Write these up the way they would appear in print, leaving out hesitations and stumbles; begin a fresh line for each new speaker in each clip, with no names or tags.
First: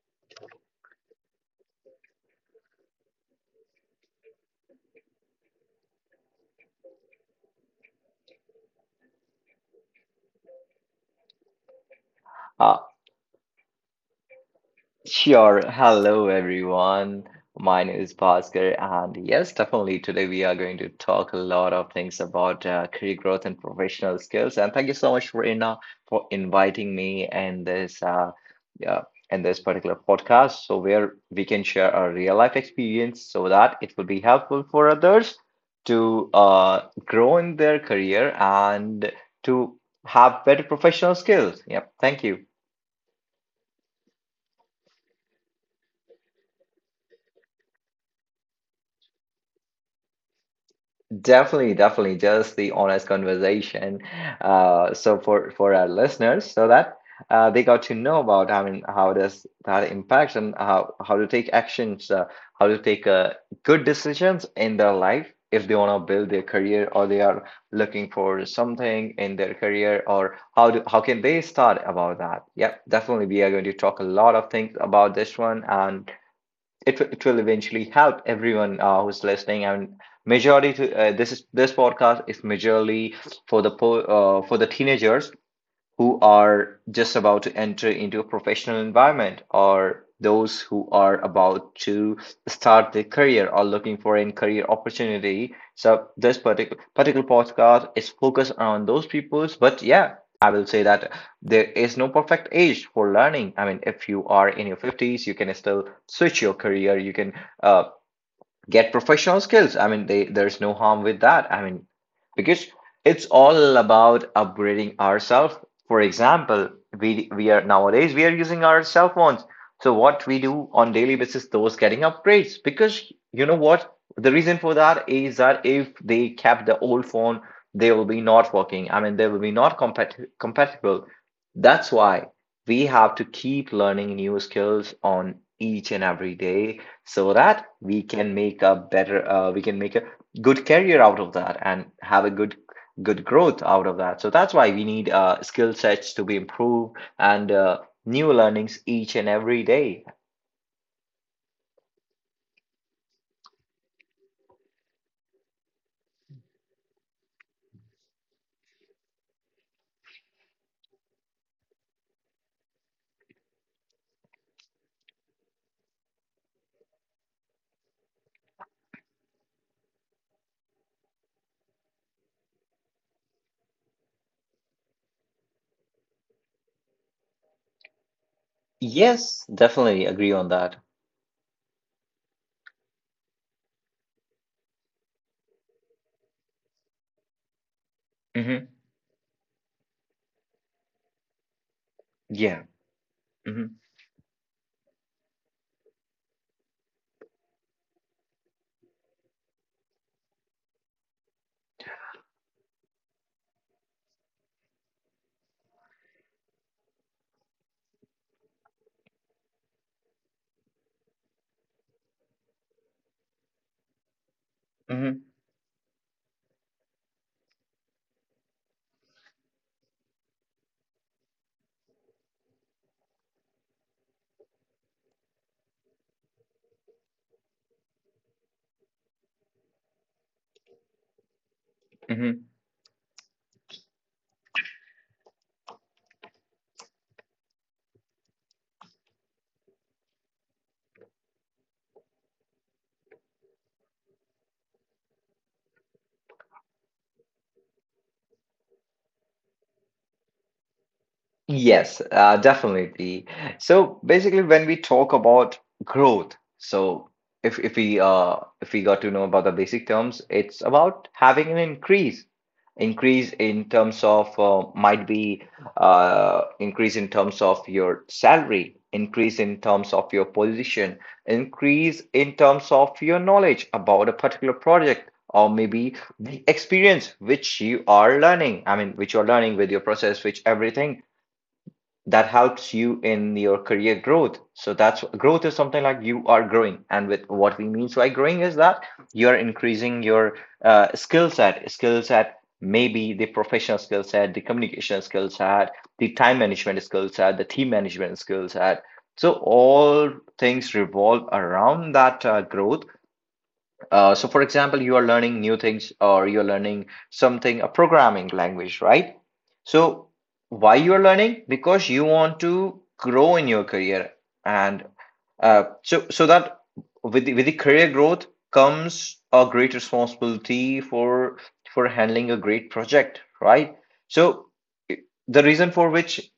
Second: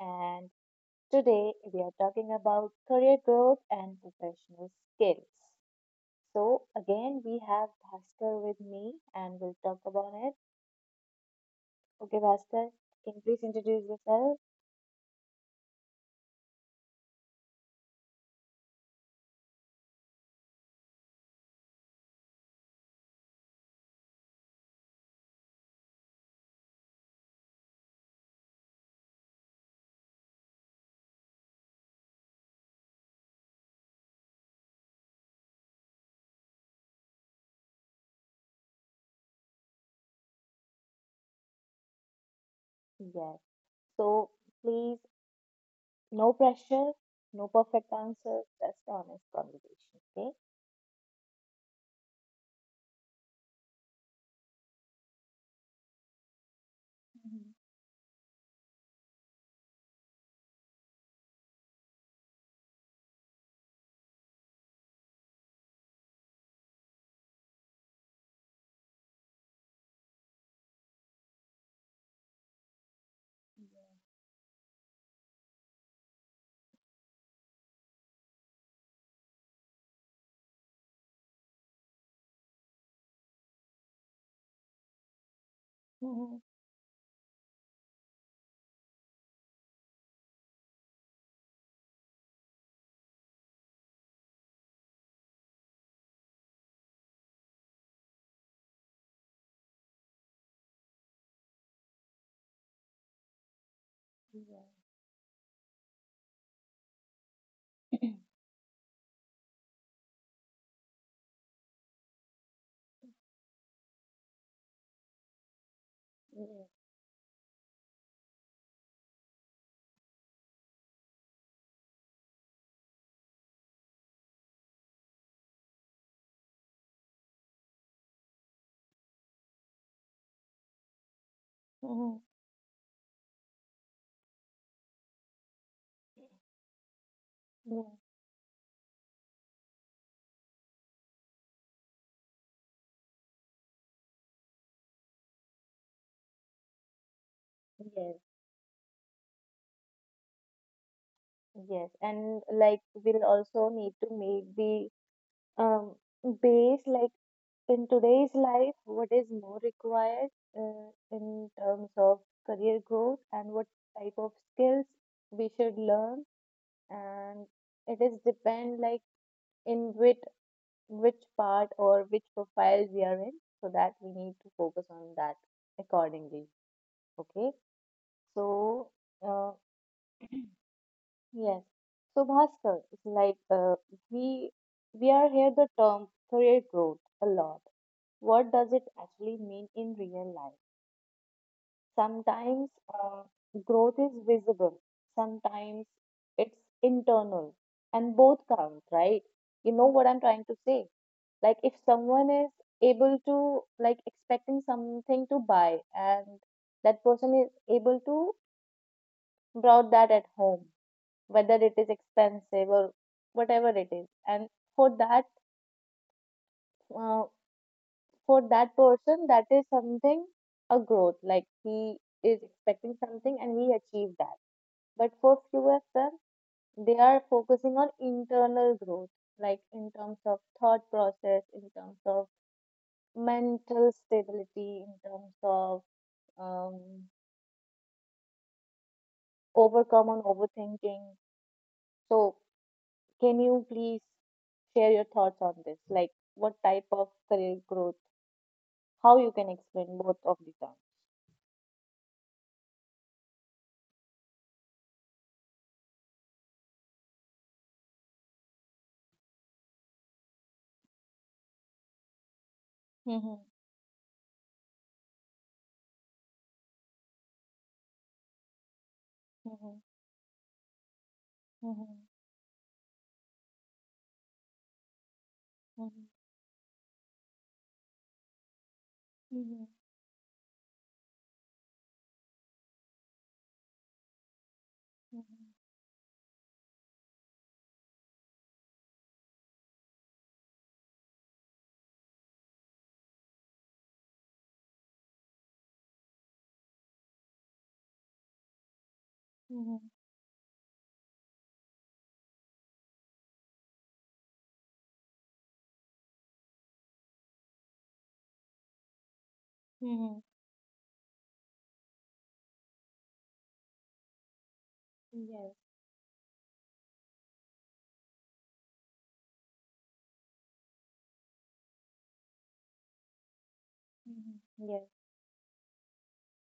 and today we are talking about career growth and professional skills. So, again, we have Bhaskar with me, and we'll talk about it. Okay, Bhaskar,
Uh,
can you please introduce yourself?
sure. Hello, everyone. My name is Bhaskar, and yes, definitely today we are going to talk a lot of things about career growth and professional skills. And thank you so much for for inviting me uh, in this particular podcast, so where we can share our real life experience, so that it will be helpful for others to grow in their career and to have better professional skills. Yep. Thank you.
Yes. So, please, no pressure, no perfect answer, just honest conversation. Okay.
Definitely, definitely, just the honest conversation. So for our listeners, so that
Mhm.
they got to know about, I mean, how does that impact and how to take actions, how to take good decisions in their life if they want to build their career or they are looking for something in their career or how can they start about that? Yep, definitely, we are going to talk a lot of things about this one and it will eventually help everyone who's listening and majority to this is this podcast is majorly for the po for the teenagers
Yeah.
who
Mhm.
are just about to enter into a professional environment or those who are about to start their career or looking for a career opportunity. So this particular podcast is focused on those peoples. But yeah, I will say that there is no perfect age for learning. I mean, if you are
Yeah.
in your 50s, you can still switch your career. You can uh, get professional skills. I mean, there's no harm with that. I mean, because it's all about upgrading ourselves. For
Mm-hmm.
example, we are nowadays we are using our cell phones. So what we do on daily basis, those getting upgrades. Because you know what, the reason for that is that if they kept the old phone, they will be not working. I mean, they will be not compatible.
Yeah.
That's
Mhm.
why we have to keep learning new skills on each and every day so that
Yeah.
we can make a better we can make a good career out of that and have a good growth out of that. So that's why we need skill sets to be improved, and
Yes.
new learnings each and every day.
Yes, and like we'll also need to make the um base, like in today's life, what is more required uh, in terms of career growth, and what type of skills we should learn, and it is depend, like in which part or which profile we are in, so that we need to focus on that accordingly. Okay, so.
Yes,
uh,
definitely agree on that.
Yes. So, Bhaskar, it's like we we are here the term career growth a lot. What
Hmm.
does it actually mean in real life?
Yeah.
Sometimes
Hmm.
growth is visible, sometimes it's internal, and both count, right? You know what I'm trying to say? Like if someone is able to, like, expecting something to buy, and that person is able to brought that at home, whether it is expensive or whatever it is, and for
Hmm.
that uh, for that person that is something a growth, like he is expecting something and he achieved that. But for few of them, they are focusing on internal growth, like in terms of thought process, in terms of
Hmm.
mental stability, in terms of um, overcome on overthinking. So can you please share your thoughts on this, like what type of career growth? How you can explain both of the terms?
Yes, definitely. So basically, when we talk about growth, so if we if we got to know about the basic terms, it's about having an increase, increase
Mhm,
in terms of might be increase in terms of your salary, increase in
mhm,
terms of your position,
mhm,
increase in terms of your knowledge about a particular project. Or maybe
mhm,
the experience which you are learning, I mean, which you are learning
mhm,
with your process, which everything that helps you in your career growth. So that's growth
mhm,
is something like you are growing. And with what we mean by growing is that you're increasing your skill set, maybe the professional skill set, the communication skill set, the time management skill set, the team management skill set. So
mhm,
all things revolve around that growth. So, for example, you are learning new things or you're learning something, a programming language, right? So,
mhm.
why you're learning? Because you want to grow in your career. And
Yes.
so that with the career growth comes a great responsibility for handling a great project, right?
Mhm.
So,
Yes.
the reason for which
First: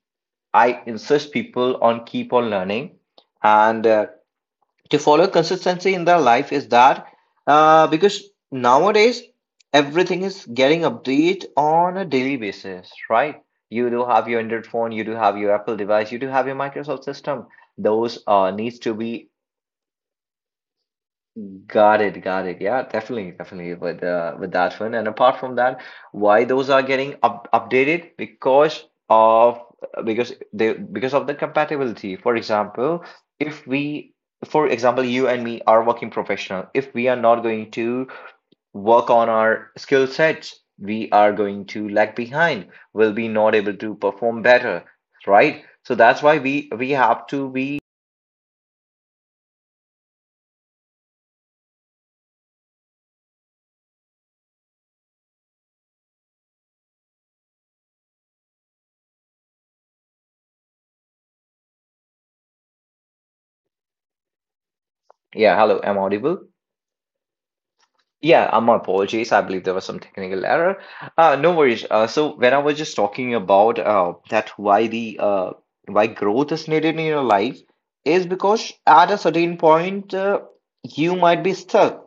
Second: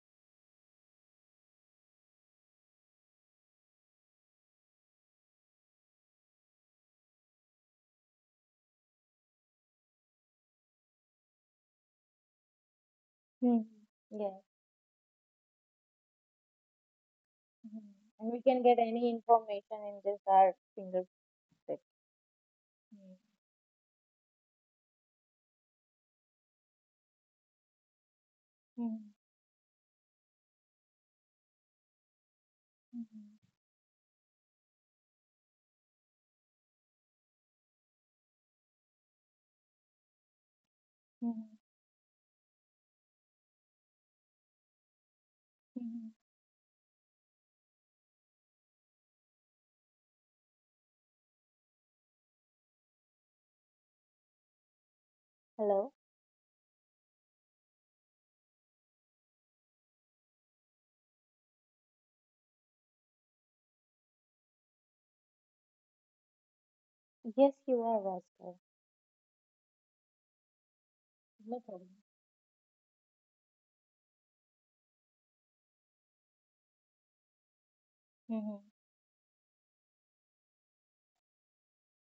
I insist people on keep on learning and to follow consistency in their life is that because nowadays everything is getting updated on a daily basis, right?
Hmm.
You do have your
Yes.
Android phone, you do have your Apple device, you do have your Microsoft system.
Mhm.
Those
And we can get
needs to
any
be.
information in just our fingertips.
Got it, got it. Yeah,
Mhm,
definitely, definitely with that one. And apart from that, why those are getting up updated? Because
mhm,
of because of the compatibility. For example,
mhm,
if we, for example, you and me are working professional. If we are not going to work on our skill sets, we are
mhm,
going to lag behind. We'll be not able to perform better, right? So
mhm.
that's why we have to be.
Hello?
Yeah, hello, am I audible?
Yes, you are,
Yeah,
Roscoe.
my apologies. I believe there was some technical error. No
No
worries.
problem.
So when I was just talking about that why the why growth is needed in your life is
Mhm,
because at a certain point you might be stuck,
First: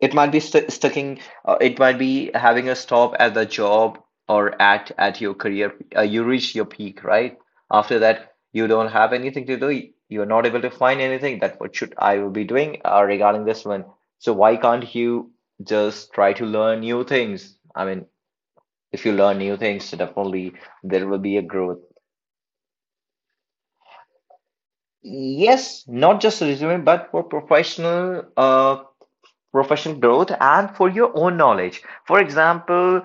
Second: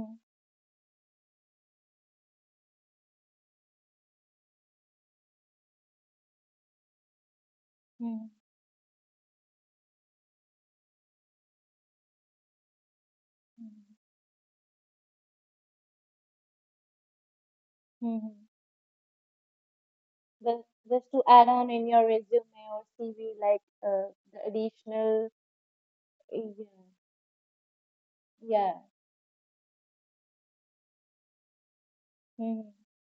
it might be st sticking, it might be having a stop at the job or at your career. You reach your peak, right? After
mhm,
that, you don't have anything to do. You're not able to find anything that what should I will be doing regarding this one.
mhm,
So why can't you just try to learn new things? I mean,
mhm.
if you learn new things, so definitely
Just, just
there will
to
be a
add on
growth.
in your resume or CV, like the additional.
Yes, not just
Yeah.
resume, but for professional
Yeah.
professional growth and for your own knowledge. For
Mhm.
example,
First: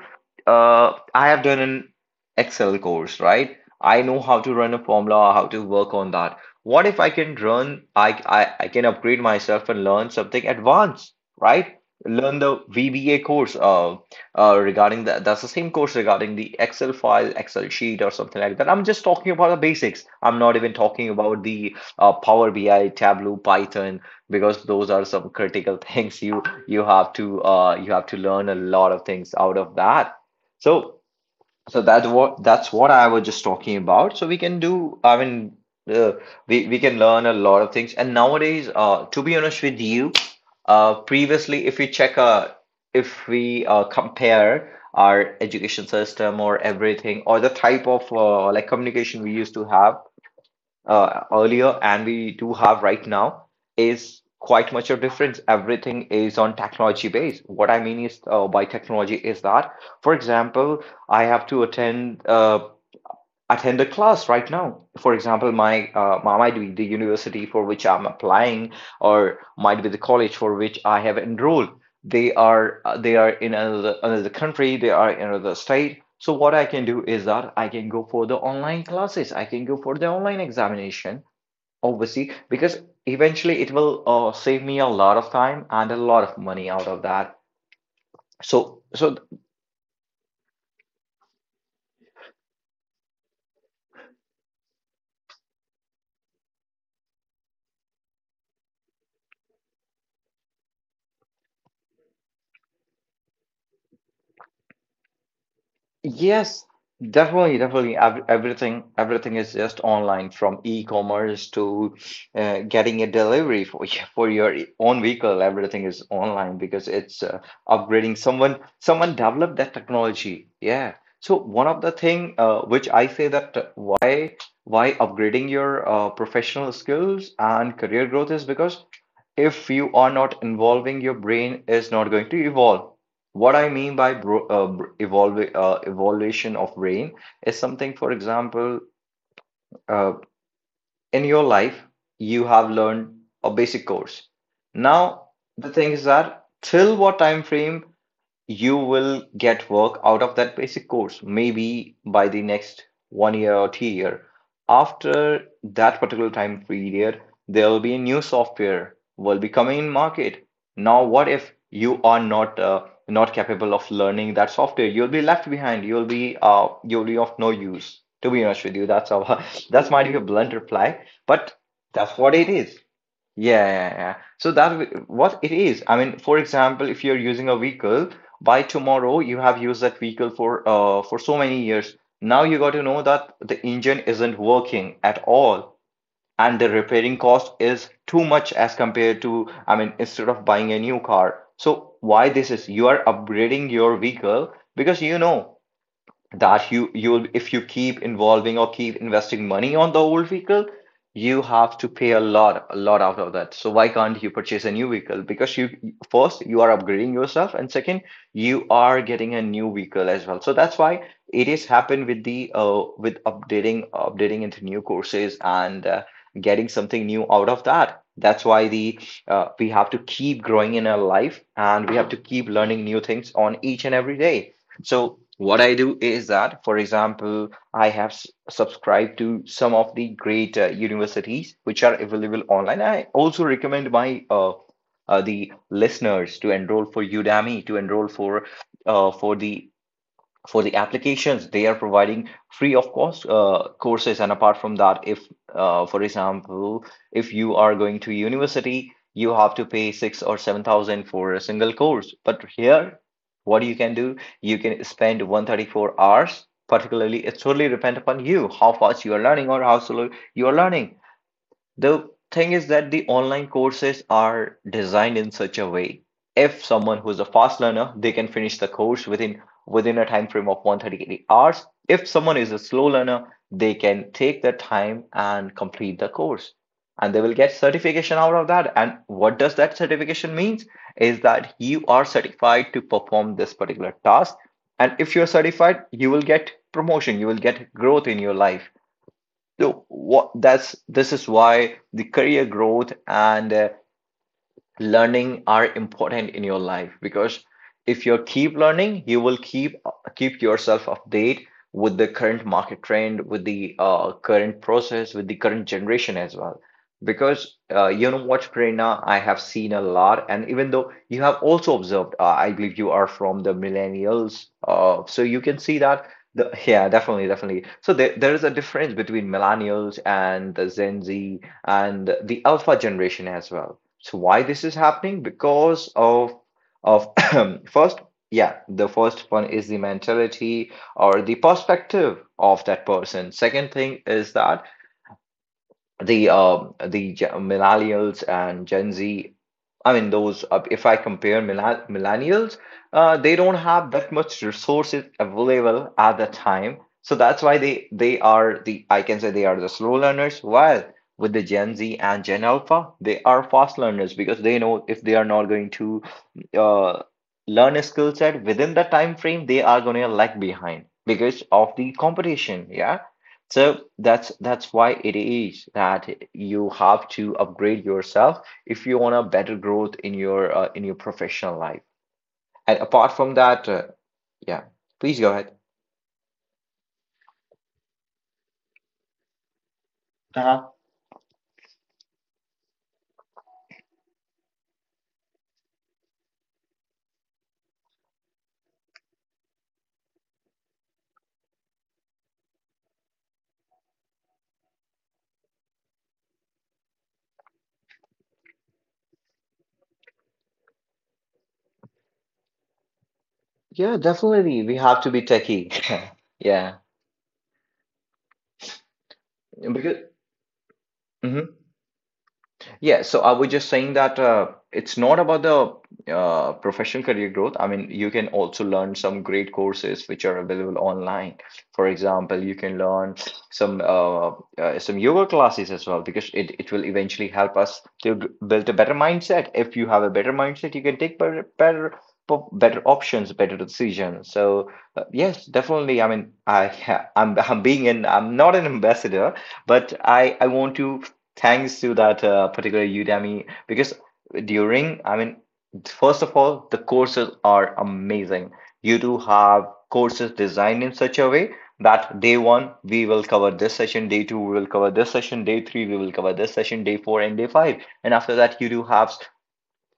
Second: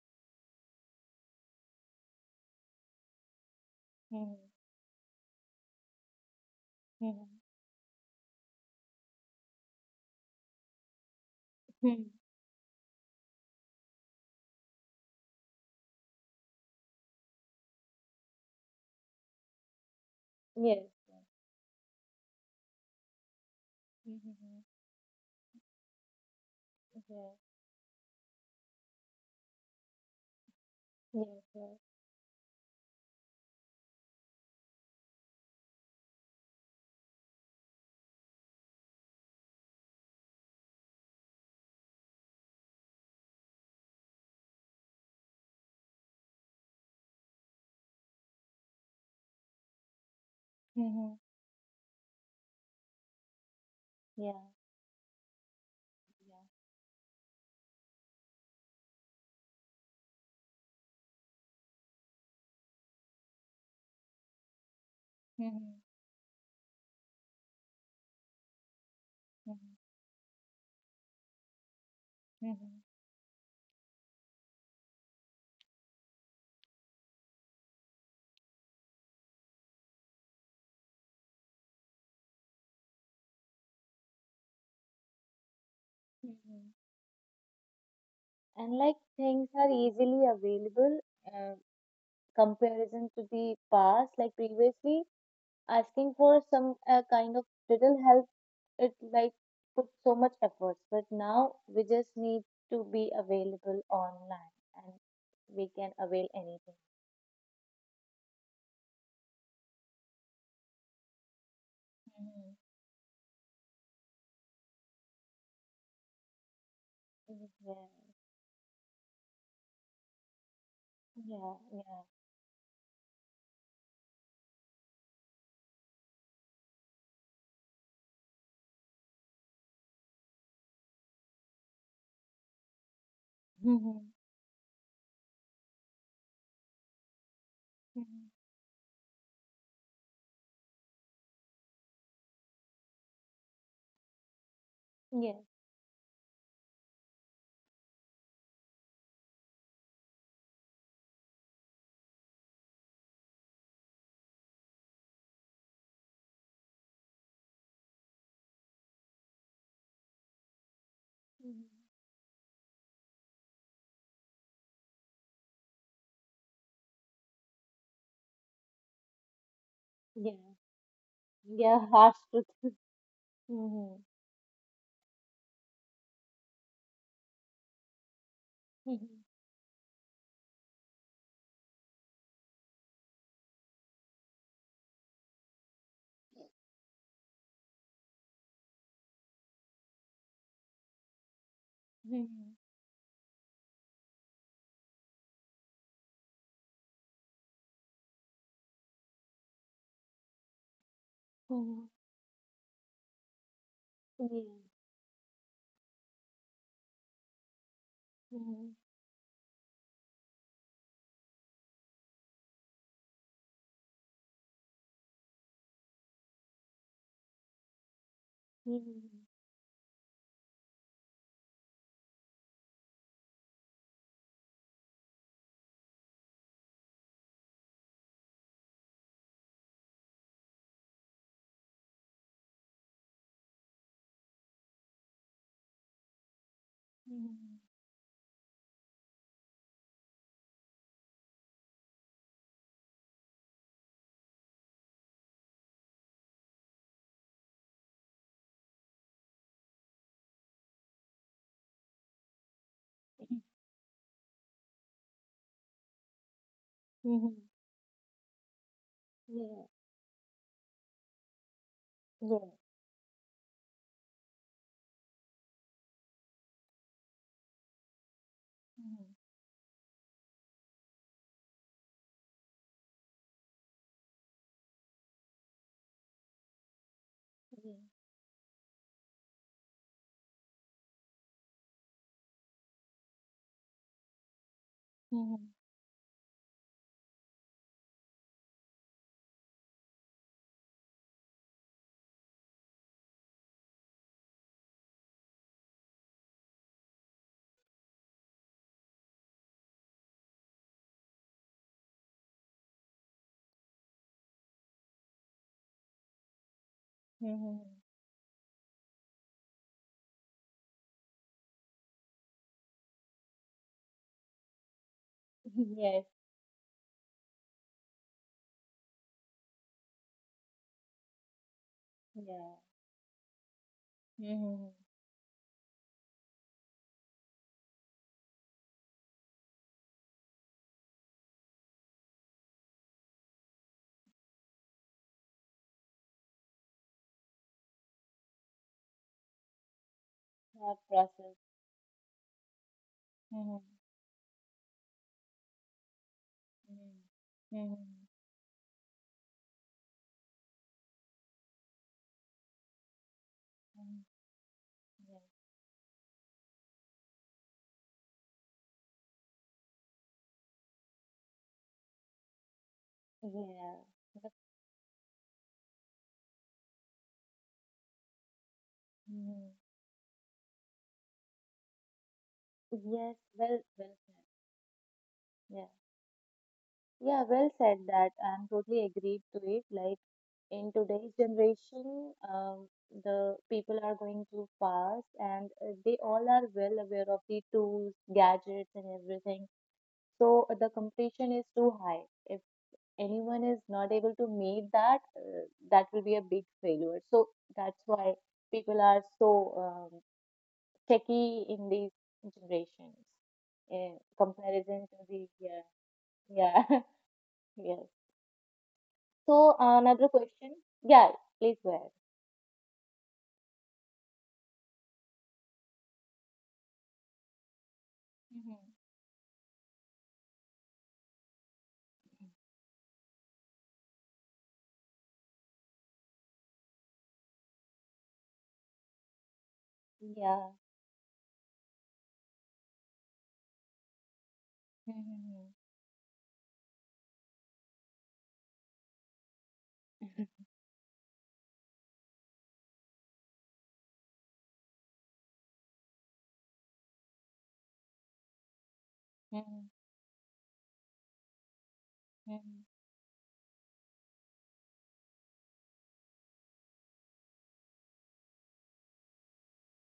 I have done an Excel course, right? I know
Mhm.
how to run a formula, how to work on that. What if I can
Mhm.
run, I can upgrade myself and learn something advanced, right?
Mhm.
Learn the VBA course regarding that. That's the same course regarding the Excel file, Excel sheet, or something like that. I'm just talking about the basics. I'm not even
Yes.
talking about the Power BI, Tableau, Python,
Mhm.
because those are some critical things
Yeah.
you have to learn a lot of things out of that. So
Yes. Yes.
that's what I was just talking about. So we can do, I mean, uh, we can learn a lot of things. And nowadays, to be honest with you, previously if we check, if we compare our education system or everything or the type of like communication we used to have
Mhm.
earlier and we do have right now, is
Yeah.
quite much a difference. Everything
Yeah.
is on technology base. What I mean is, by technology is that, for example, I have to attend attend a class right now. For example,
Mhm.
my might be the university for which I'm applying, or
Mhm.
might be the college for which I have enrolled.
Mhm.
They are in another country. They are in another state. So what I can do is that I can go for the online classes. I can go for the online examination. Obviously, because eventually it will save me a lot of time and a lot of money
Mhm.
out of that.
And
So,
like
so
things are easily available uh, comparison to the past. Like previously, asking for some kind of little help, it like put so much efforts. But now we just need to be available online, and we can avail
yes,
anything.
definitely, definitely, everything, everything is just online, from e-commerce to
Mhm.
getting a delivery for for your own vehicle. Everything is online because it's
Yeah.
upgrading. Someone developed that technology. Yeah. So
Yeah,
one of the
yeah.
thing which I say that why upgrading your professional skills and career growth is because if you are not involving, your brain is not going to evolve. What I
Mm-hmm.
mean by evolve, evolution of brain is something. For
Mm-hmm.
example, uh, in your life you have learned a basic course. Now
Yeah.
the thing is that till what time frame you will get work out of that basic course? Maybe by the next 1 year or 2 year. After that particular time period, there will be a new software will be coming in market. Now what if
Mm-hmm.
you are not not capable of learning that software? You'll be left behind. You'll be you'll be of no use, to be honest with you. That's how that's might be a
Yeah.
blunt reply, but
Yeah, harsh
that's what it
truth.
is. Yeah, yeah,
Mm-hmm.
yeah. So that what it is. I mean, for example, if you're using a vehicle, by
Mm-hmm.
tomorrow you have used that vehicle for so many years. Now you got to know that the engine isn't working at all, and the repairing cost is too much as compared to, I mean, instead of buying a new car. So why this is? You are upgrading your vehicle because you know that you'll if you keep involving or keep investing money on the old vehicle you have
Mm-hmm.
to pay a lot out of that. So why can't
Yeah.
you purchase a new vehicle? Because you, first, you are upgrading yourself, and second, you
Mm-hmm.
are getting a new vehicle as well. So that's why it is happened with the with updating into new courses and getting something new out of that. That's why the
Mm-hmm.
we have to keep growing in our life, and we have to keep learning new things on each and every day. So what I do is that, for example, I have subscribed to some of the great universities which are available online. I also recommend my the listeners to enroll for
Mm-hmm.
Udemy, to enroll for uh, for the for the applications. They are providing free of cost courses. And apart from that, if for example, if you are going to university, you have to pay six or seven thousand for a single course. But here, what you can do, you can spend 134 hours particularly. It totally depends upon you, how fast you are learning or
Yeah.
how slow you are learning. The
Yeah.
thing is that the online courses are designed in such a way, if someone who's a fast learner, they can finish the
Mm-hmm.
course within a time frame of 138 hours. If someone is a slow learner, they can take the time and complete the course. And they will get certification out of that. And what does that certification means is that you are certified to perform this particular task. And if
Mm-hmm. Yeah.
you're
Mm-hmm.
certified, you will get promotion, you will get growth in your life. So what that's this is why the career growth and learning are important in your life, because if you keep learning, you will keep yourself update with the current market trend, with the current process, with the current generation as well. Because
Mm-hmm.
you know what, Prerna, I have seen a lot, and even though you have also observed, I believe you are from the millennials, so you can see that
Yes.
yeah, definitely. So there is a difference between millennials and the Gen Z and the
Yeah.
alpha generation as well. So why
Mm-hmm.
this
Mm-hmm.
is happening? Because of of first, yeah, the first one is the mentality or the perspective of that person. Second thing is that the millennials and Gen Z, I mean those. Uh,
That
if I
process.
compare millen- millennials, they don't
Mm-hmm.
have that much resources available at the time,
Mm-hmm.
so that's why
Mm-hmm.
they are the, I can say they are the slow learners. While with the Gen Z and Gen Alpha, they are fast learners because they know if
Mm-hmm.
they
Yeah.
are not going to uh, learn a skill set within the time frame, they are going to lag behind because of the competition. Yeah. So
Yeah.
that's why it is that you have to upgrade yourself if you want a
Mm-hmm.
better growth in your professional life. And apart
Yes.
from
Well,
that,
well said.
yeah, please go ahead.
Yeah. Yeah, well said that. I'm totally agreed to it. Like
Uh-huh.
in today's generation, the people are going too fast, and they all are well aware of the tools, gadgets, and everything. So the competition is too high. If anyone is not able to meet that, that will be a big failure. So that's why people are so techy in these generations in
Yeah, definitely, we
comparison to
have to be
the, yeah,
techie.
yeah,
Yeah,
yes. So
because.
another question. Yeah, please
Mhm.
go ahead.
Yeah, so I was just saying that it's not about the professional career growth. I mean, you can
Mhm.
also learn some great courses which are available online. For example, you can learn some uh, some yoga classes as well because it will eventually help us to build a better mindset. If you have a better
Yeah.
mindset, you can take better options, better decisions. So yes,
Mhm.
definitely. I mean, I I'm not an ambassador, but
Mhm.
I want to thanks to that particular Udemy because during, I mean, first of all, the courses are amazing. You do have
Mhm.
courses designed in such a way that day one we will cover this session, day two we will cover this session, day three we will cover this session, day four and day five, and after that you do have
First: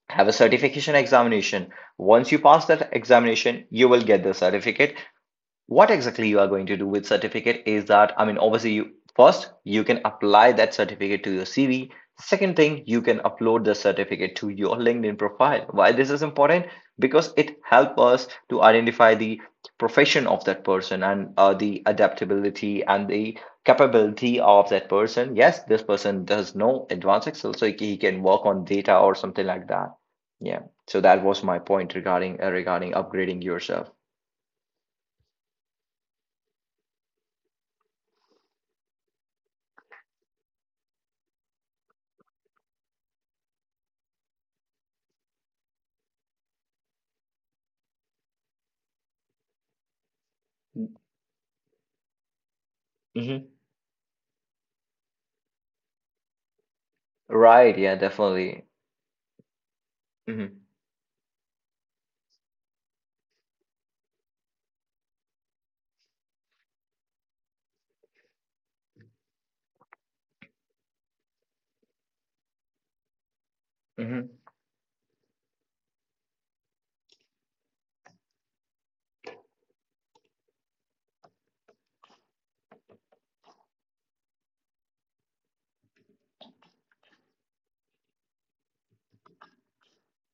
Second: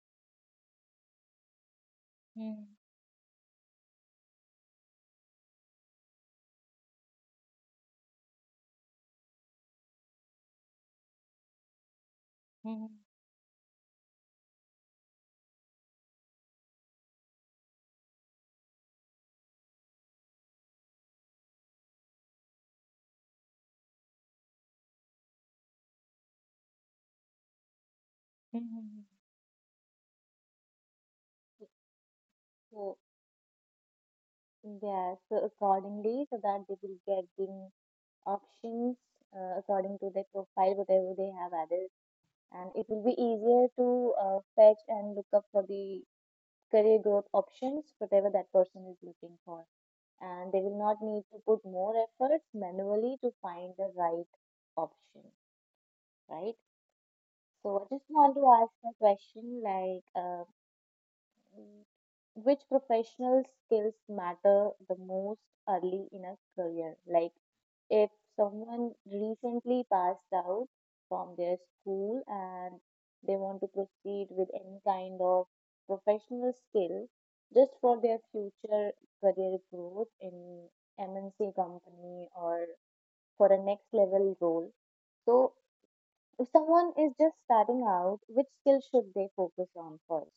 have a certification examination. Once you pass
Mhm.
that examination, you will get the certificate. What exactly you are going to do with certificate is that, I mean, obviously you, first, you can apply that certificate to your CV. Second thing,
Mhm.
you can upload the certificate to your LinkedIn profile. Why this is important? Because it helps us to identify the profession of that person and the adaptability and the capability of that person. Yes, this person does know advanced Excel, so he can work on data
Mhm.
or something like that. Yeah. So that was my point regarding regarding
So
upgrading yourself.
yeah, so accordingly, so that they will get the options according to their profile, whatever they have added, and it will be easier to fetch and look up for the career growth options, whatever that person is looking for, and they will not need to put more efforts manually to
Mhm.
find the right option, right?
Right,
So I
yeah,
just want to
definitely.
ask a question, like
Hmm.
mm, which professional skills matter the most early in a career? Like if someone recently passed out from their school and they want to proceed
Hmm.
with any kind of professional skill just for their future career growth in MNC company or for a next level role. So if someone is just starting out, which skill should they focus on first?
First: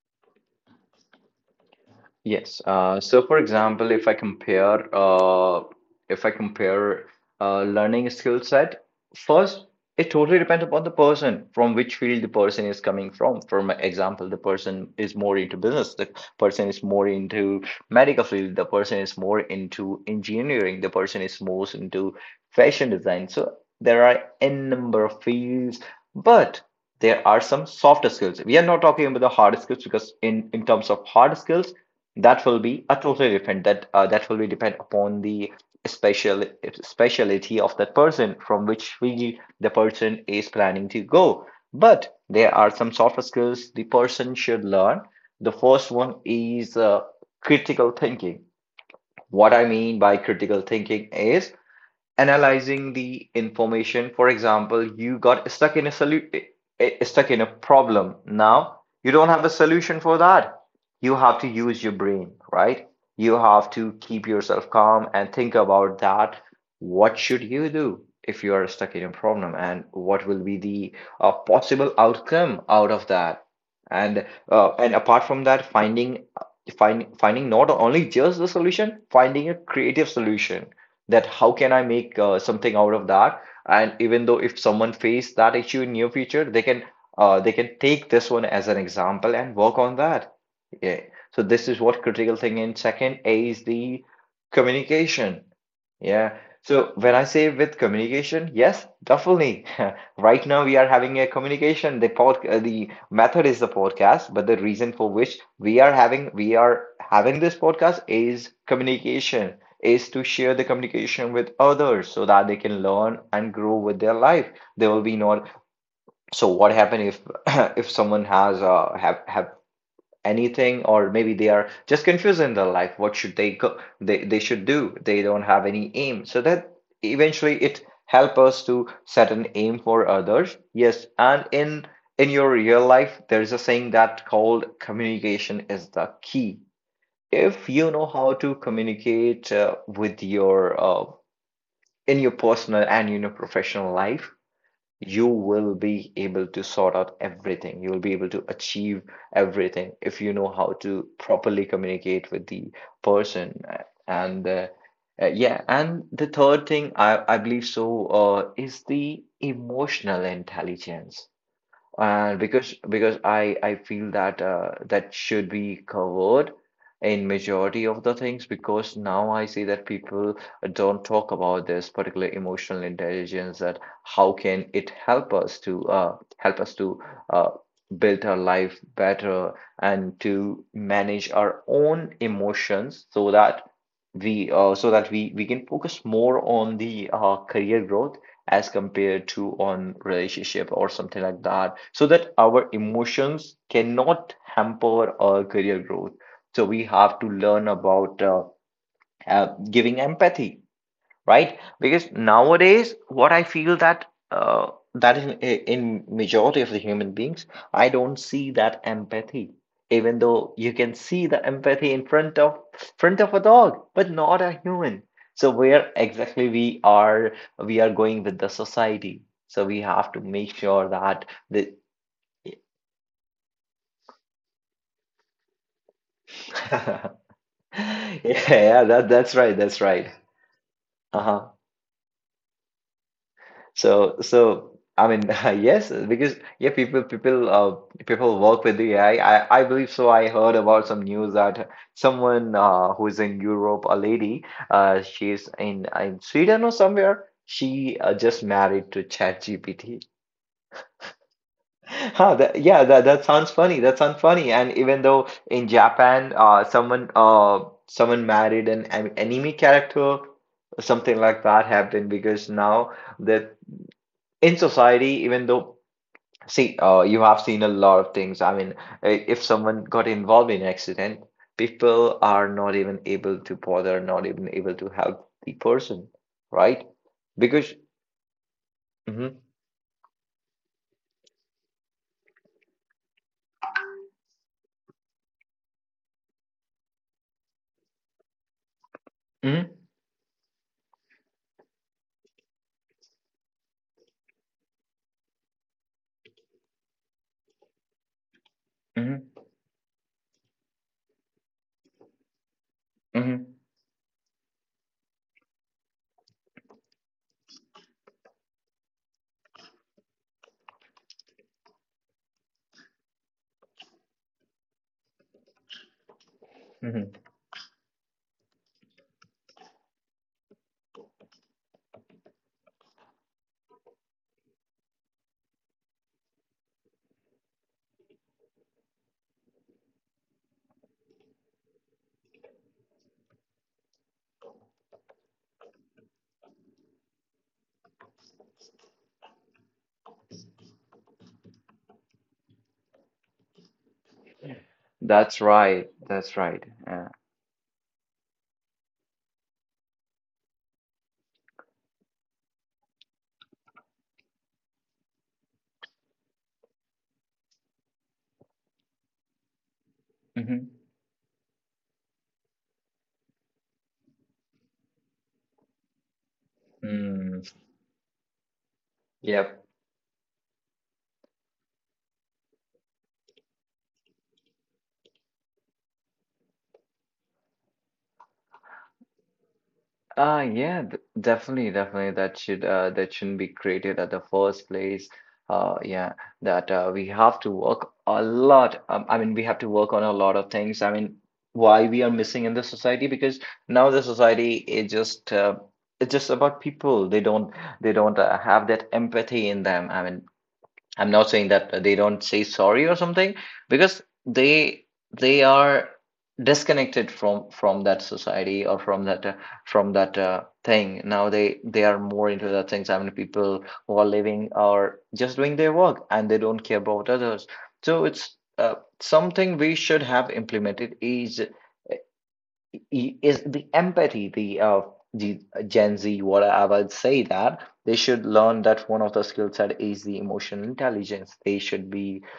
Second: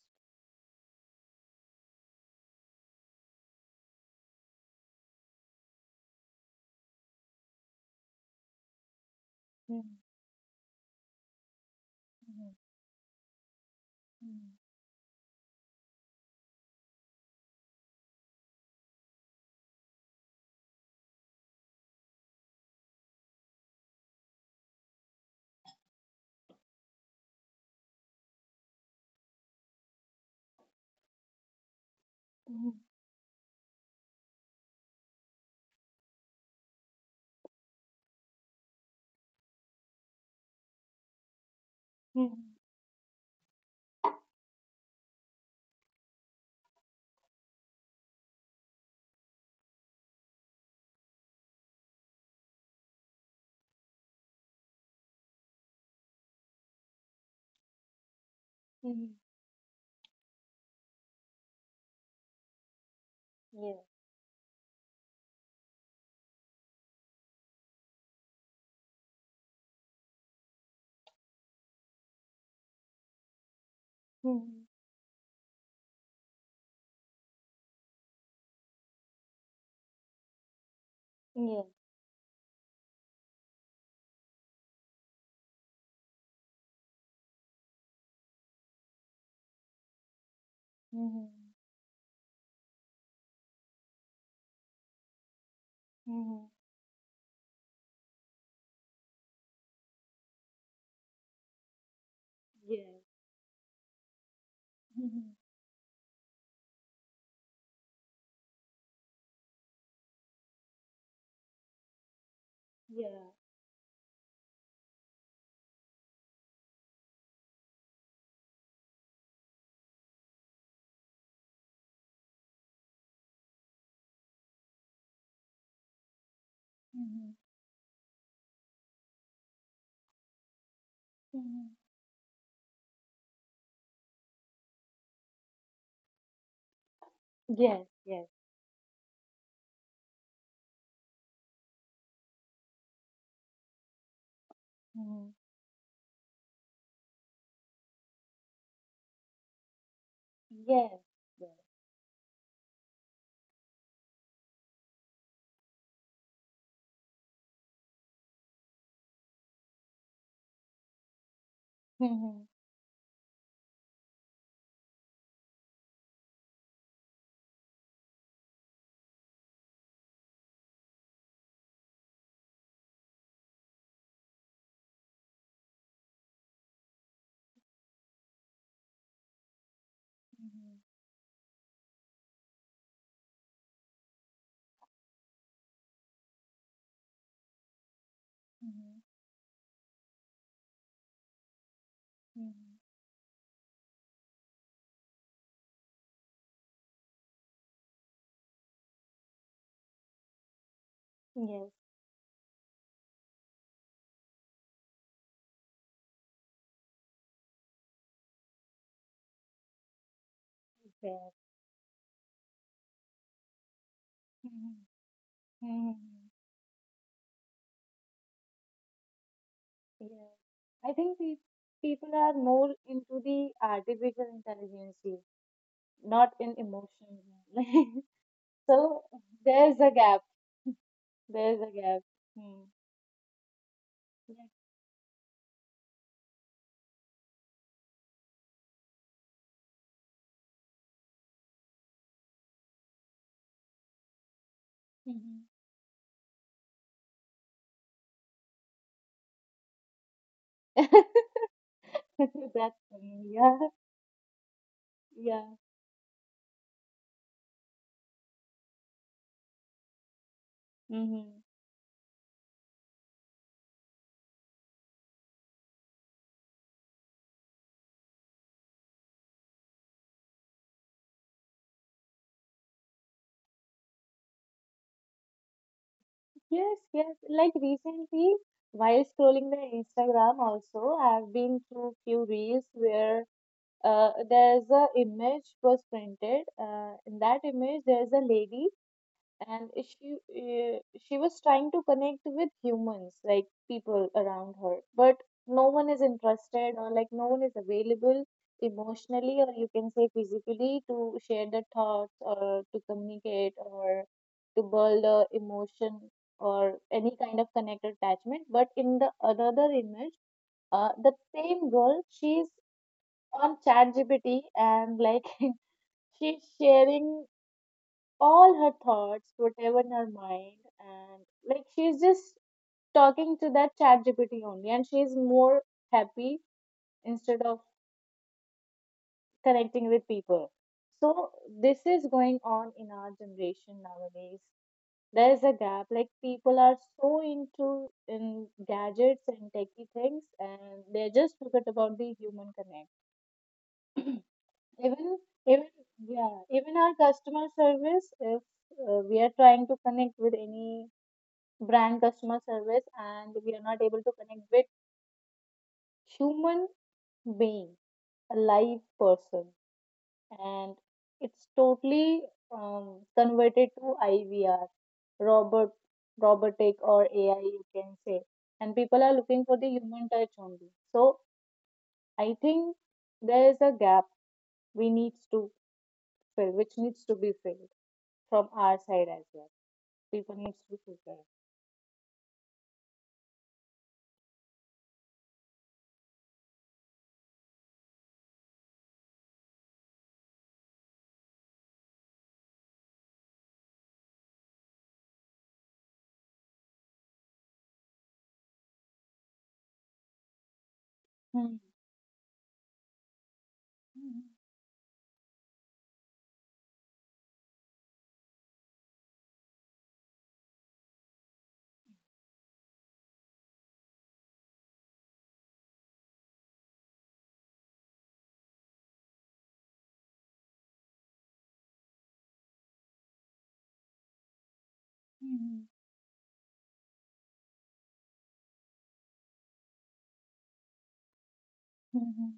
Yes. So, for example, if I compare learning skill set, first,
Mhm,
it totally depends upon the person from which field the
mhm,
person is coming from. For my example, the person is more into business, the person is more into medical field, the person is more into engineering, the person is most into fashion design. So there are n number of fields, but there are some softer skills. We are not talking about the hard skills, because in terms of hard skills, that will be a totally different, that that will be depend upon the special speciality of that person, from which field the person is planning to go. But there
mhm,
are some soft skills the person should learn. The first one is critical thinking. What I mean by critical thinking is analyzing the information. For example, you got stuck in a stuck in a problem. Now you
mhm,
don't have a solution for that. You have to use your brain, right? You have to keep yourself calm and think about that. What should you do if you are stuck in a problem, and what will be the possible outcome out of that? And and apart from that, finding not only just the solution, finding a creative solution, that how can I make something out of that? And even though if someone face that issue in near future, they can take this one as an example and work on that. Yeah.
mhm,
So this is what critical thinking. Second A is the communication. Yeah.
mhm.
So when I say with communication, yes, definitely. Right now we are having a communication. The
Yeah.
method is the podcast, but the reason for
Mhm.
which we are having this podcast is communication, is to share the communication with others so that they can learn
Yeah.
and grow with their life. There will be not. So what happen if if someone has have anything, or maybe they are just confused in their life, what should they go, they should do, they don't have any aim, so that
Mhm,
eventually it help us to set an aim for others. Yes. And
mhm.
in your real life, there's a saying that called communication is the key.
Yes. Mhm.
If
Yeah. Mhm, mhm. Yes.
you know
Yes.
how to communicate with your in your personal and in your professional life, you
Mhm.
will be able to sort out everything. You will be able to achieve everything if you know how
Yes.
to
Yes.
properly communicate with the person. And Yeah, and the third thing, I believe so, is the emotional intelligence. And
Mhm,
because I feel that that should be covered in majority of the things, because now I see that people don't talk about this particular emotional intelligence, that how can it help us to uh, build our life better and to
mhm,
manage our own emotions, so that we so that we can focus more on the career growth as
mhm,
compared to on relationship or something like that, so that our
mhm.
emotions cannot hamper our career growth. So we have to learn about giving empathy, right?
Yes.
Because nowadays, what I feel, that that in majority of the human beings, I don't see that empathy. Even though you can see
Yes.
the empathy in front of a dog, but not a
Mhm.
human. So where
Mhm.
exactly we are going with the society. So we have to
Yeah.
make sure
I think
that the
people are more into the artificial intelligence, not in
yeah,
emotion.
yeah,
So
that's
there's a
right.
gap.
Uh-huh.
There's a gap. Hmm.
So I mean, yes, because yeah, people work with the AI. I believe so. I heard about some news that someone who is in Europe, a lady,
Yeah.
she's in Sweden or somewhere. She just married to ChatGPT.
Mhm.
Huh,
That's
yeah, that
funny.
sounds
Yeah.
funny. That sounds funny. And even though
Yeah.
in Japan, someone married an anime character, something like
Hmm.
that happened, because now that in society, even though, see, you have seen a lot of things. I mean, if someone got involved in an accident, people are not even able to bother, not even able to help the person,
Yes,
right?
yes. Like
Because,
recently, while
hmm.
scrolling the Instagram, also I've been through few reels where there's a image was printed. In that image, there's a lady,
Hmm.
and she was trying to connect with humans, like people around her, but no one is interested, or like no one is available emotionally,
Hmm.
or you can say physically, to share the thoughts or to
Hmm.
communicate or to build a emotion or any kind of connect attachment. But in the another image, the same girl, she's on ChatGPT, and like she's
Hmm.
sharing all her thoughts, whatever in her mind, and like she's just talking to that chat GPT only, and she's more happy instead of connecting with people. So this is going on in our generation nowadays. There is a gap. Like people are so into in gadgets and techy things, and they just forget about the human connect. even
That's
even
right. That's
yeah,
right.
even our customer service. If we are trying to connect with any brand customer service, and we are not able to connect with human being, a live person,
Hmm.
and it's totally converted to IVR, robot, robotic, or AI,
Mm.
you can say. And people are looking for
Yep.
the human touch only. So I think there is a gap we needs to fill which needs to be filled from our side as well. People needs to
Yeah,
be
d
prepared.
definitely, definitely. That should that shouldn't be created at the first place. Yeah, that we have to work a lot. I mean, we have to work on a lot of things. I mean, why we are missing in the society? Because now the society is just it's just about people. They don't have that empathy in them. I mean, I'm not saying
Hmm.
that they don't say sorry or something because
Hmm.
they are disconnected from that society or from that thing. Now they are more into the things. I mean, people who are living are just doing their work and they don't care about others. So it's something we should have implemented is is the empathy, the
Hmm.
Gen Z. What I would say, that they should learn, that one of the skill set is the emotional intelligence. They should
Hmm.
be
Hmm.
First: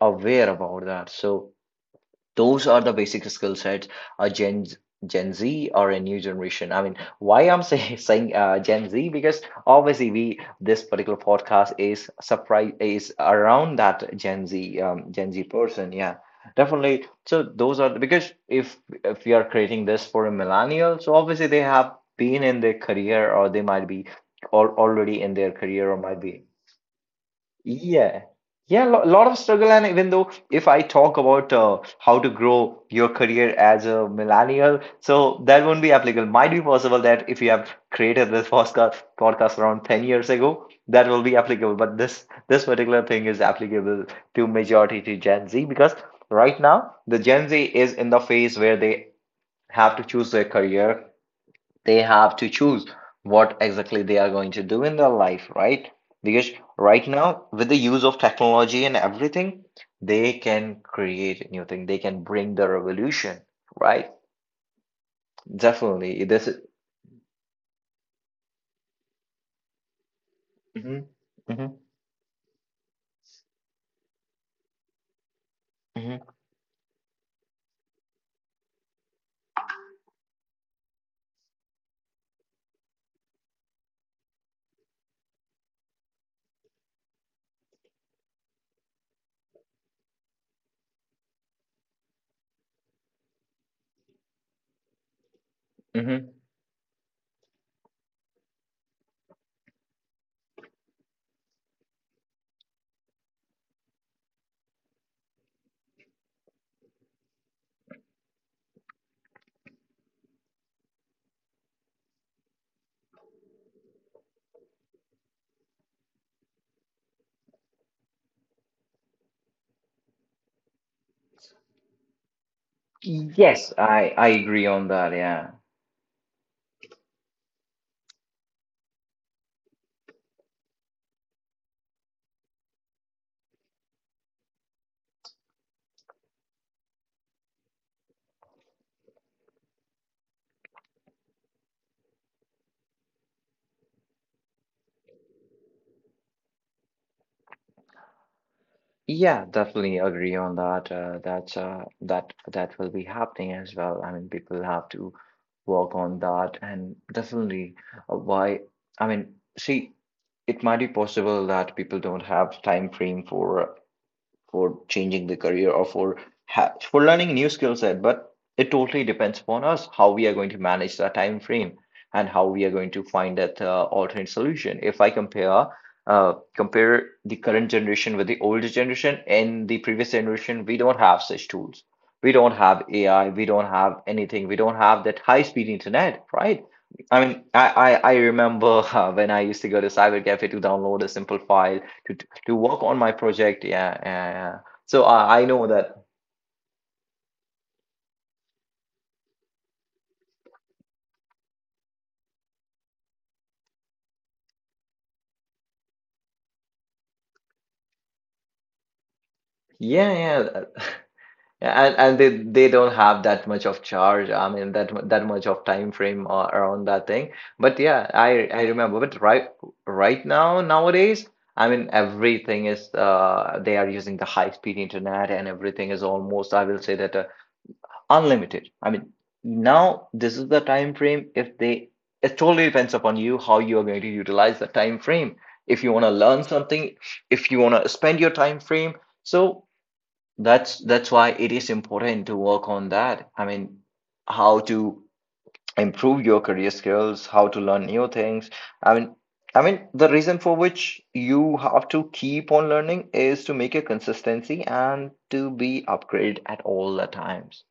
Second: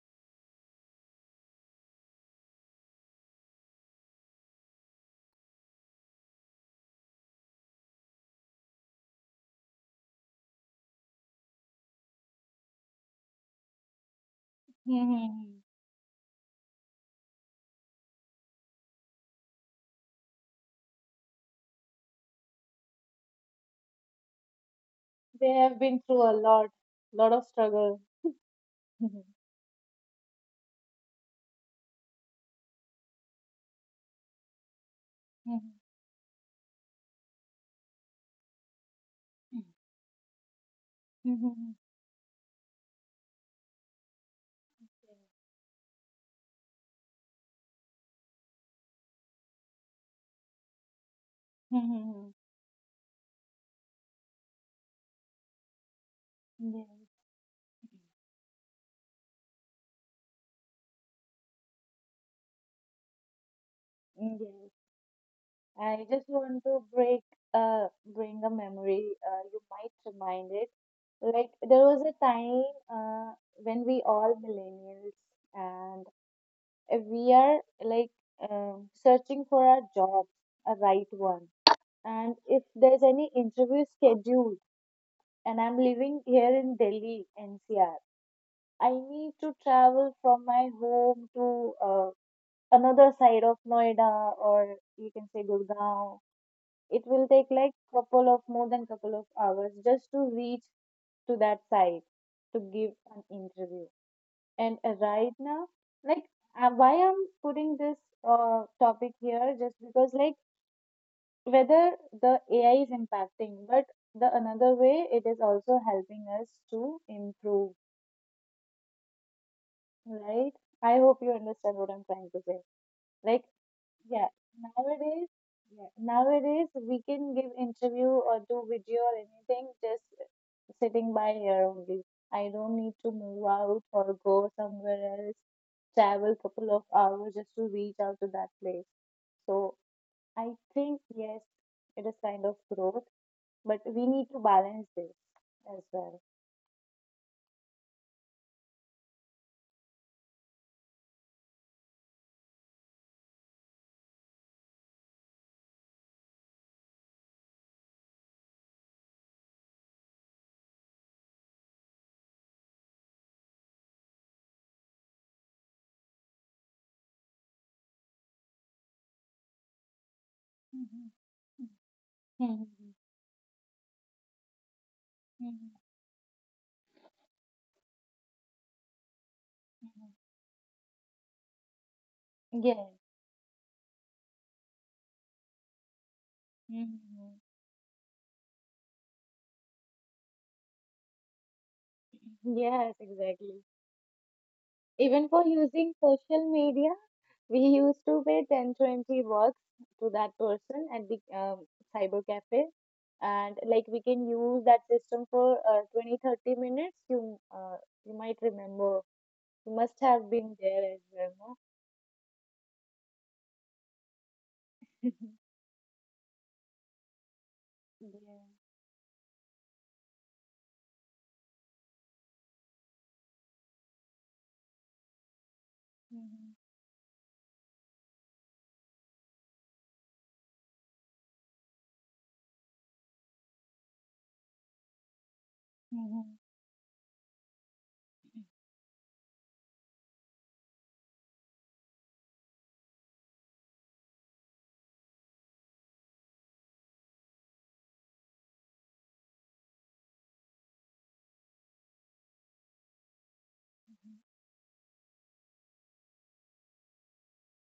aware about that. So those are the basic skill sets a Gen Z or a new generation. I mean, why I'm saying Gen Z, because obviously we this particular podcast is surprise, is around that gen z
Hmm.
um,
Hmm.
gen z
Hmm.
person. Yeah, definitely. So those are because if we are creating this for a millennial, so obviously they have been in their career, or they might be already in
They
their
have
career, or
been
might
through a
be.
lot, lot of struggle.
Yeah. Yeah, a lot of struggle. And even though if I talk about how to grow your career as a millennial, so
Hmm,
that won't be applicable. Might be possible that if you have created this podcast around 10 years ago, that will be
hmm,
applicable. But this particular thing is applicable to majority to Gen Z, because right now the Gen Z is in the phase where they have to choose their career.
hmm,
They have
hmm.
to choose what exactly they are going to do in their life, right? Because right
Yes.
now, with the use of technology and everything, they can create new thing. They can bring the revolution, right?
Yes. I
Definitely,
just
this is.
want to break bring a memory. You might remind it.
Hmm
Like
hmm
there was a time when we all millennials and
hmm
we are like searching for our job, a right one. And if there's any interview scheduled, and I'm living here in Delhi, NCR, I need to travel from my home to another side of Noida, or you can say Gurgaon.
hmm
It will take like couple of, more than couple of hours, just to reach to that site to give an interview. And right now, like why I'm putting this topic here, just because, like, whether the AI is impacting, but the another way it is also helping us to improve, right? I hope you understand what I'm trying to say. Like,
Yes, I
yeah,
agree on that.
nowadays,
Yeah,
yeah, nowadays we can give interview or do video or anything just sitting by here only. I don't need to move out or go somewhere else, travel couple of hours just to reach out to that place. So I think yes, it is kind of growth, but we need to balance this as well.
yeah, definitely agree on that. That's, that will be happening as well. I mean, people have to work on that, and definitely why. I mean, see. It might be possible that people don't have time frame for changing the career, or ha for learning new skill set. But it totally depends upon us how we are going to manage
Mhm.
that time frame and how we are going
Mhm.
to find that alternate solution. If I compare
Mhm.
uh, compare the current generation with the older generation and the previous
Mhm.
generation, we don't have such tools. We don't have
Yes.
AI. We don't have anything. We don't have that high speed internet, right? I
Mhm.
mean, I remember when I used to go to Cyber Cafe to download a simple file to work
Yes,
on my
exactly.
project. Yeah, yeah, yeah. So
Even
I
for
know
using
that.
social media, we used to pay 10-20 bucks to that person at the cyber cafe. And like we can use that system for 20-30 minutes. You might remember, you must
Yeah,
have
yeah,
been there as well.
yeah, and they don't have that much of charge. I mean, that mu-
No?
that much of time frame around that thing. But yeah, I
Yeah.
I remember. But right now nowadays, I mean, everything is they are using the high speed internet and everything is almost,
Hmm,
I will say that, unlimited. I mean, now this is the time frame. If they it totally depends upon you how you are going to utilize the time frame. If you want to
hmm.
learn something, if you want to spend your time frame, so that's why it is important to work on that. I mean, how to improve your career skills, how to learn new things. I mean i mean, the reason for which you have to keep on learning is to make a consistency and to be upgraded at all the times.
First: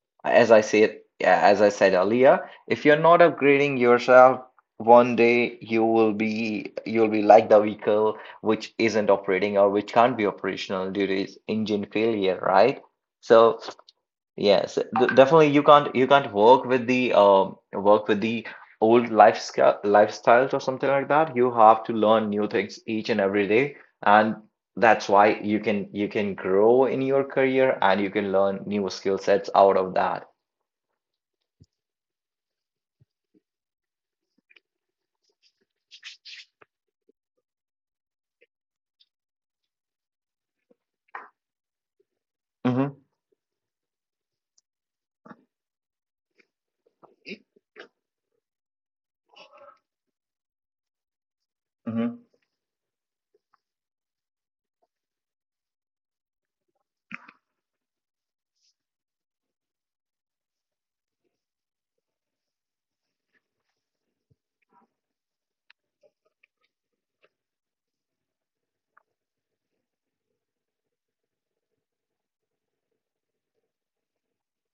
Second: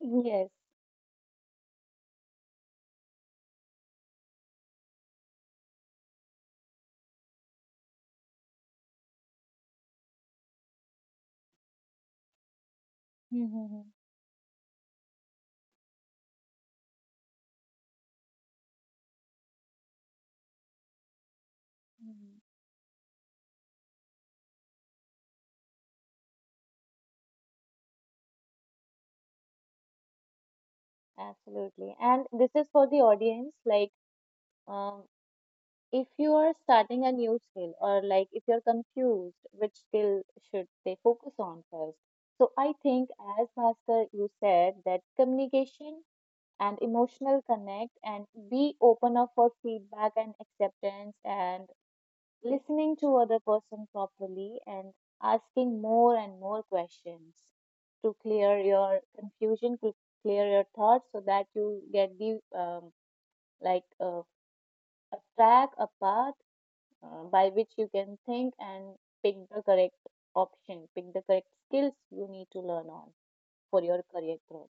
Yes.
As I said earlier, if you're not upgrading yourself, one day you'll be like the vehicle which isn't operating or which can't be operational due to its engine failure, right?
Hmm,
So
hmm.
yes, definitely you can't work with the old lifestyles or something like that. You have to learn new things each and every day, and that's why you can grow in your career and you can learn new skill sets out of that.
Absolutely. And this is for the audience. Like, uh, if you are starting a new skill, or like if you're confused which skill should they focus on first. So I
Mm-hmm.
think, as master you said, that communication and emotional connect, and be open up for feedback and acceptance, and
Mm-hmm.
listening to other person properly, and asking more and more questions to clear your confusion, to clear your thoughts, so that you get the like uh, a track a path by which you can think and pick the correct option, pick the correct skills you need to learn on for your career growth.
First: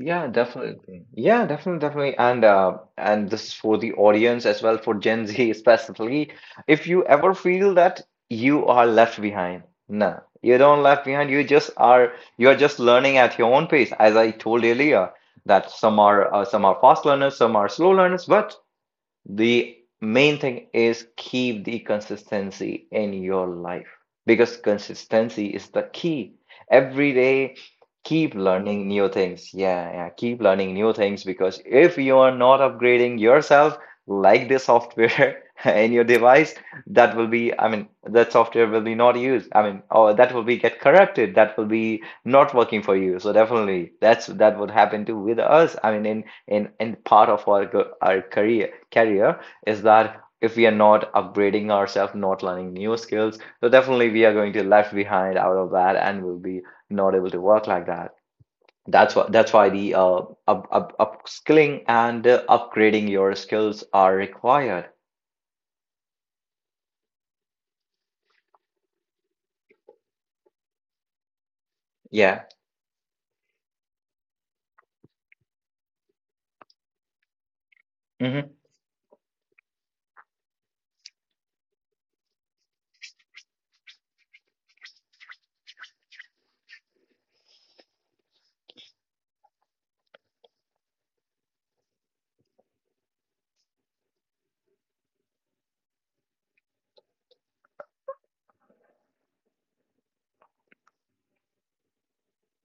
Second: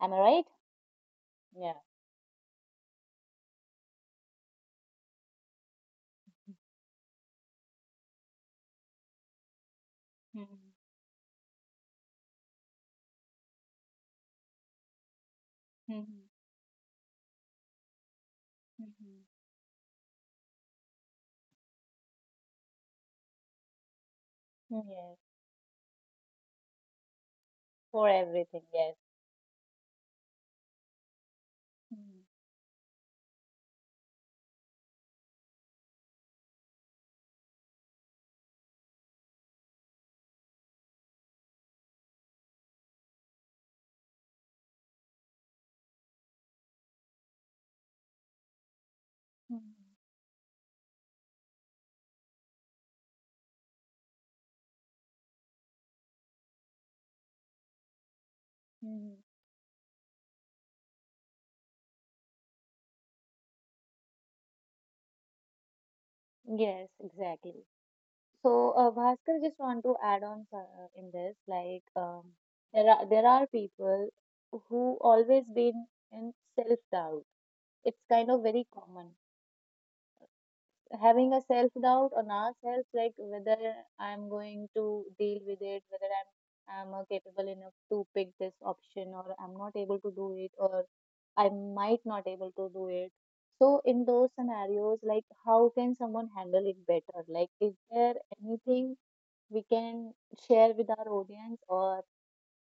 Am I right?
definitely. Yeah,
Yeah.
definitely, definitely. And this is for the audience as well, for Gen Z specifically. If you ever feel that you are left behind, no, you
Mm-hmm.
don't left behind. You just are. You are just learning at your own pace, as I told earlier. That some
Mm-hmm.
are uh, some are fast learners, some are slow learners, but
Mm-hmm.
the main thing is keep the consistency in your life, because
Mm, yes.
consistency is the key. Every day,
For
keep
everything.
learning
Yes.
new things. Yeah, yeah, keep learning new things, because if you
Mm-hmm.
are not upgrading yourself like the software in your device, that will be, I mean, that software will be not used. I mean, or that will be get corrupted. That will be not working for you. So definitely that would happen too with us. I mean, in in part of our our career is that, if we are not upgrading ourselves, not learning new skills, so definitely we are going to left behind out of that and will be not able to work like that. That's
Mm-hmm.
what that's why the upskilling and upgrading your skills are required.
Yes. Exactly. So, Bhaskar, just want to add on in this, like
Yeah.
there are people who always been in self doubt. It's kind of
Hmm.
very common. Having a self doubt on ourselves, like whether I'm going to deal with it, whether I'm capable enough to pick this option, or I'm not able to do it, or I might not able to do it. So in those scenarios, like how can someone handle it better? Like, is there anything we can share with our audience, or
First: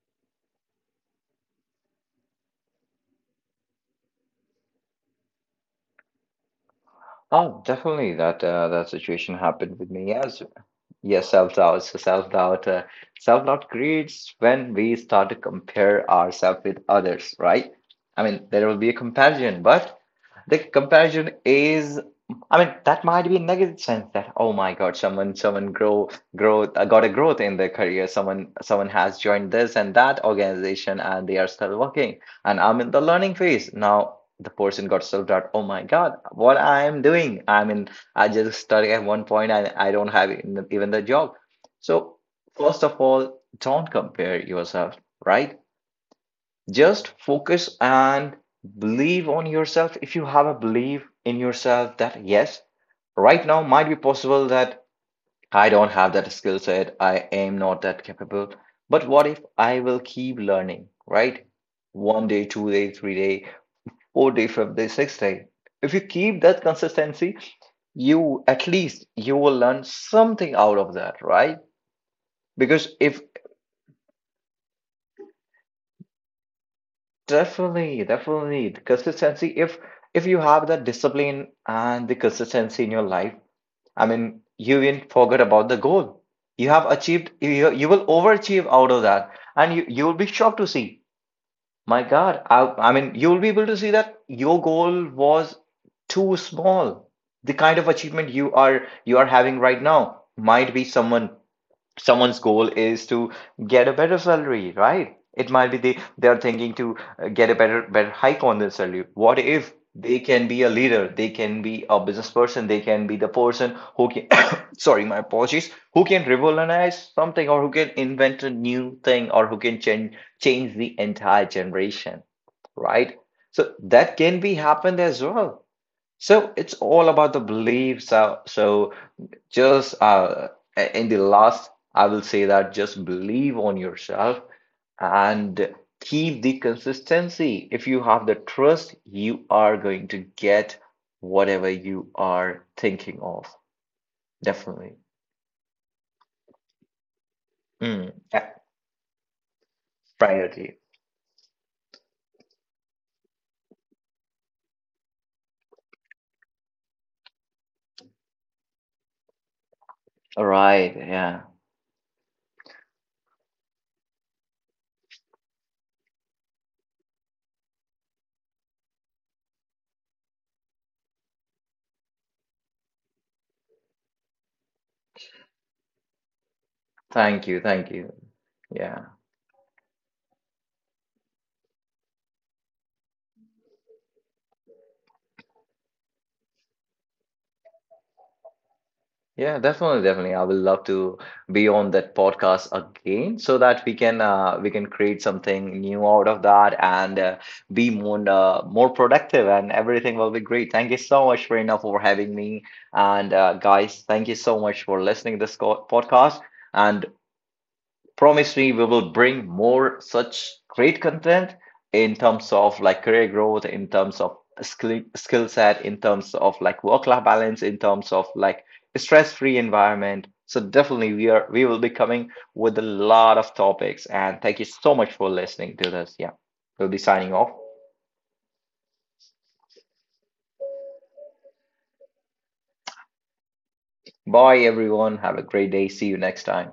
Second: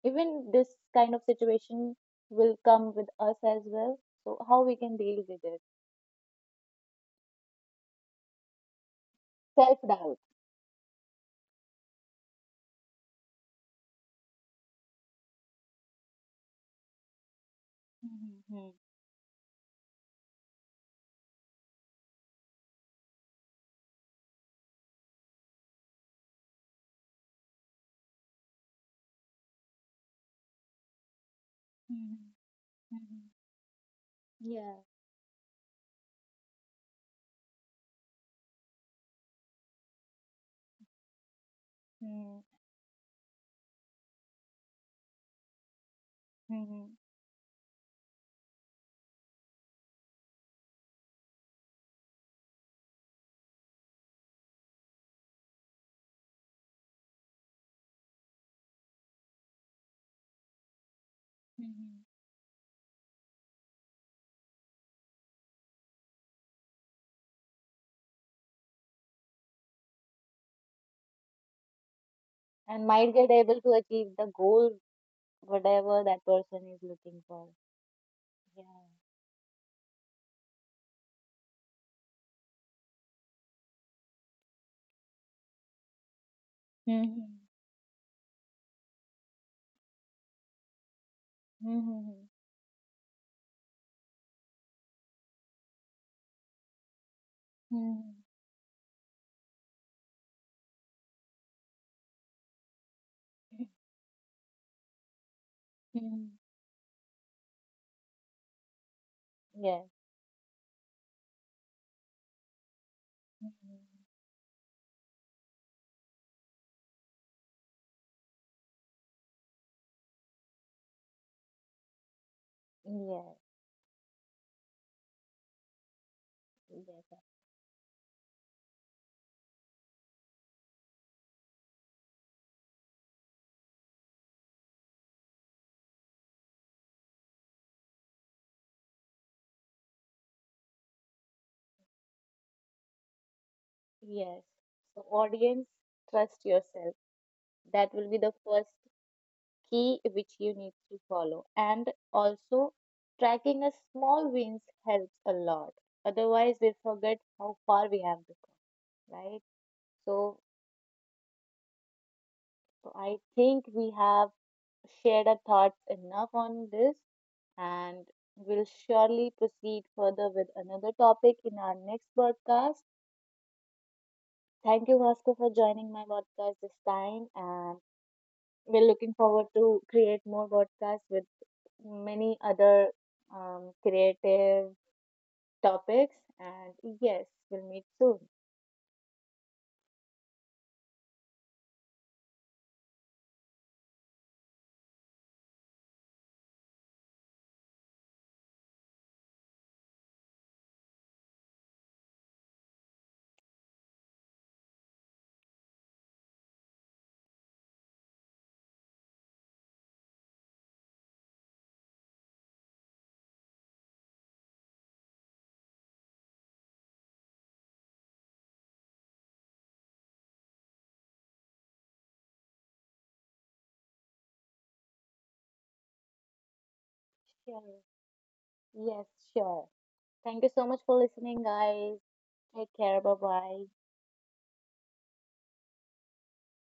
even this kind of situation will come with us as well? So how we can deal with it?
Oh, definitely that situation
Self
happened with me
doubt.
as. Yeah, self doubt. So self doubt creates when we start to compare ourselves with others, right? I mean, there
Hmm,
will be a comparison, but the comparison is, I mean, that might be a negative sense, that, oh my God, someone grow growth got a growth in their career. Someone has joined this and that organization, and they are still working,
hmm.
and I'm in the learning phase. Now the
Yeah.
person got self-doubt, oh my God, what I am doing. I mean, I just started at one point and I don't have even the job. So
Mm,
first of all, don't compare yourself, right?
mhm,
Just focus and believe on yourself. If you have a belief in yourself that, yes, right now might be possible that I don't have that skill set, I am not that capable, but what if I will keep learning, right?
mhm.
One day, 2 day, 3 day, 4 day, 5 day, 6 day. If you keep that consistency, you at least you will learn something out of that, right?
And
Because
might
if.
get able to achieve the goal, whatever that person is looking for.
Definitely,
Yeah.
definitely. The consistency, if you have that discipline and the consistency in your life, I mean, you will not forget about the goal. You have achieved,
Mhm,
you will overachieve out of that. And you will be shocked to see, my
mhm,
God, I mean, you will be able to see that your goal was too small. The kind of
mhm,
achievement you are having right now, might be someone's goal is to get a better salary, right? It might be they
mhm.
are thinking to get a better hike on their salary. What if
Yes.
they can be a leader, they can be a business person, they can be the person
Mhm.
who can sorry, my apologies, who can revolutionize something, or who can invent a new thing, or who can change the entire generation, right?
Yes.
So that can be happened as well. So it's all
Yes.
about the beliefs, so just, in the last, I will say that just believe on yourself and keep the consistency. If you have the trust, you are going to get whatever you are thinking of.
Yes.
Definitely.
So, audience, trust yourself. That will
Mm,
be the
yeah.
first key which you need
Priority.
to follow. And also, tracking a small wins helps a lot. Otherwise, we forget how far we have become, right? So,
All right. Yeah.
so I think we have shared our thoughts enough on this, and we'll surely proceed further with another topic in our next podcast. Thank you, Vasco, for joining my podcast this time,
Thank you.
and
Thank you.
we're
Yeah.
looking forward to create more podcasts with many other creative topics. And yes, we'll meet soon.
Yeah, definitely, definitely. I would love to be on that podcast again so that we can create something new out of that, and be more productive, and everything will be great. Thank you so much, Reena, for having me. And guys, thank you so much for listening to this podcast. And promise me, we will bring more such great content in terms of like career growth, in terms of skill set, in terms of like work-life balance, in terms of like stress-free environment. So definitely we will be coming with a lot of topics. And thank you so much for listening to this. Yeah. We'll be signing off.
Sure. Yes, sure. Thank you so much for listening, guys. Take care. Bye bye.
Bye everyone. Have a great day. See you next time.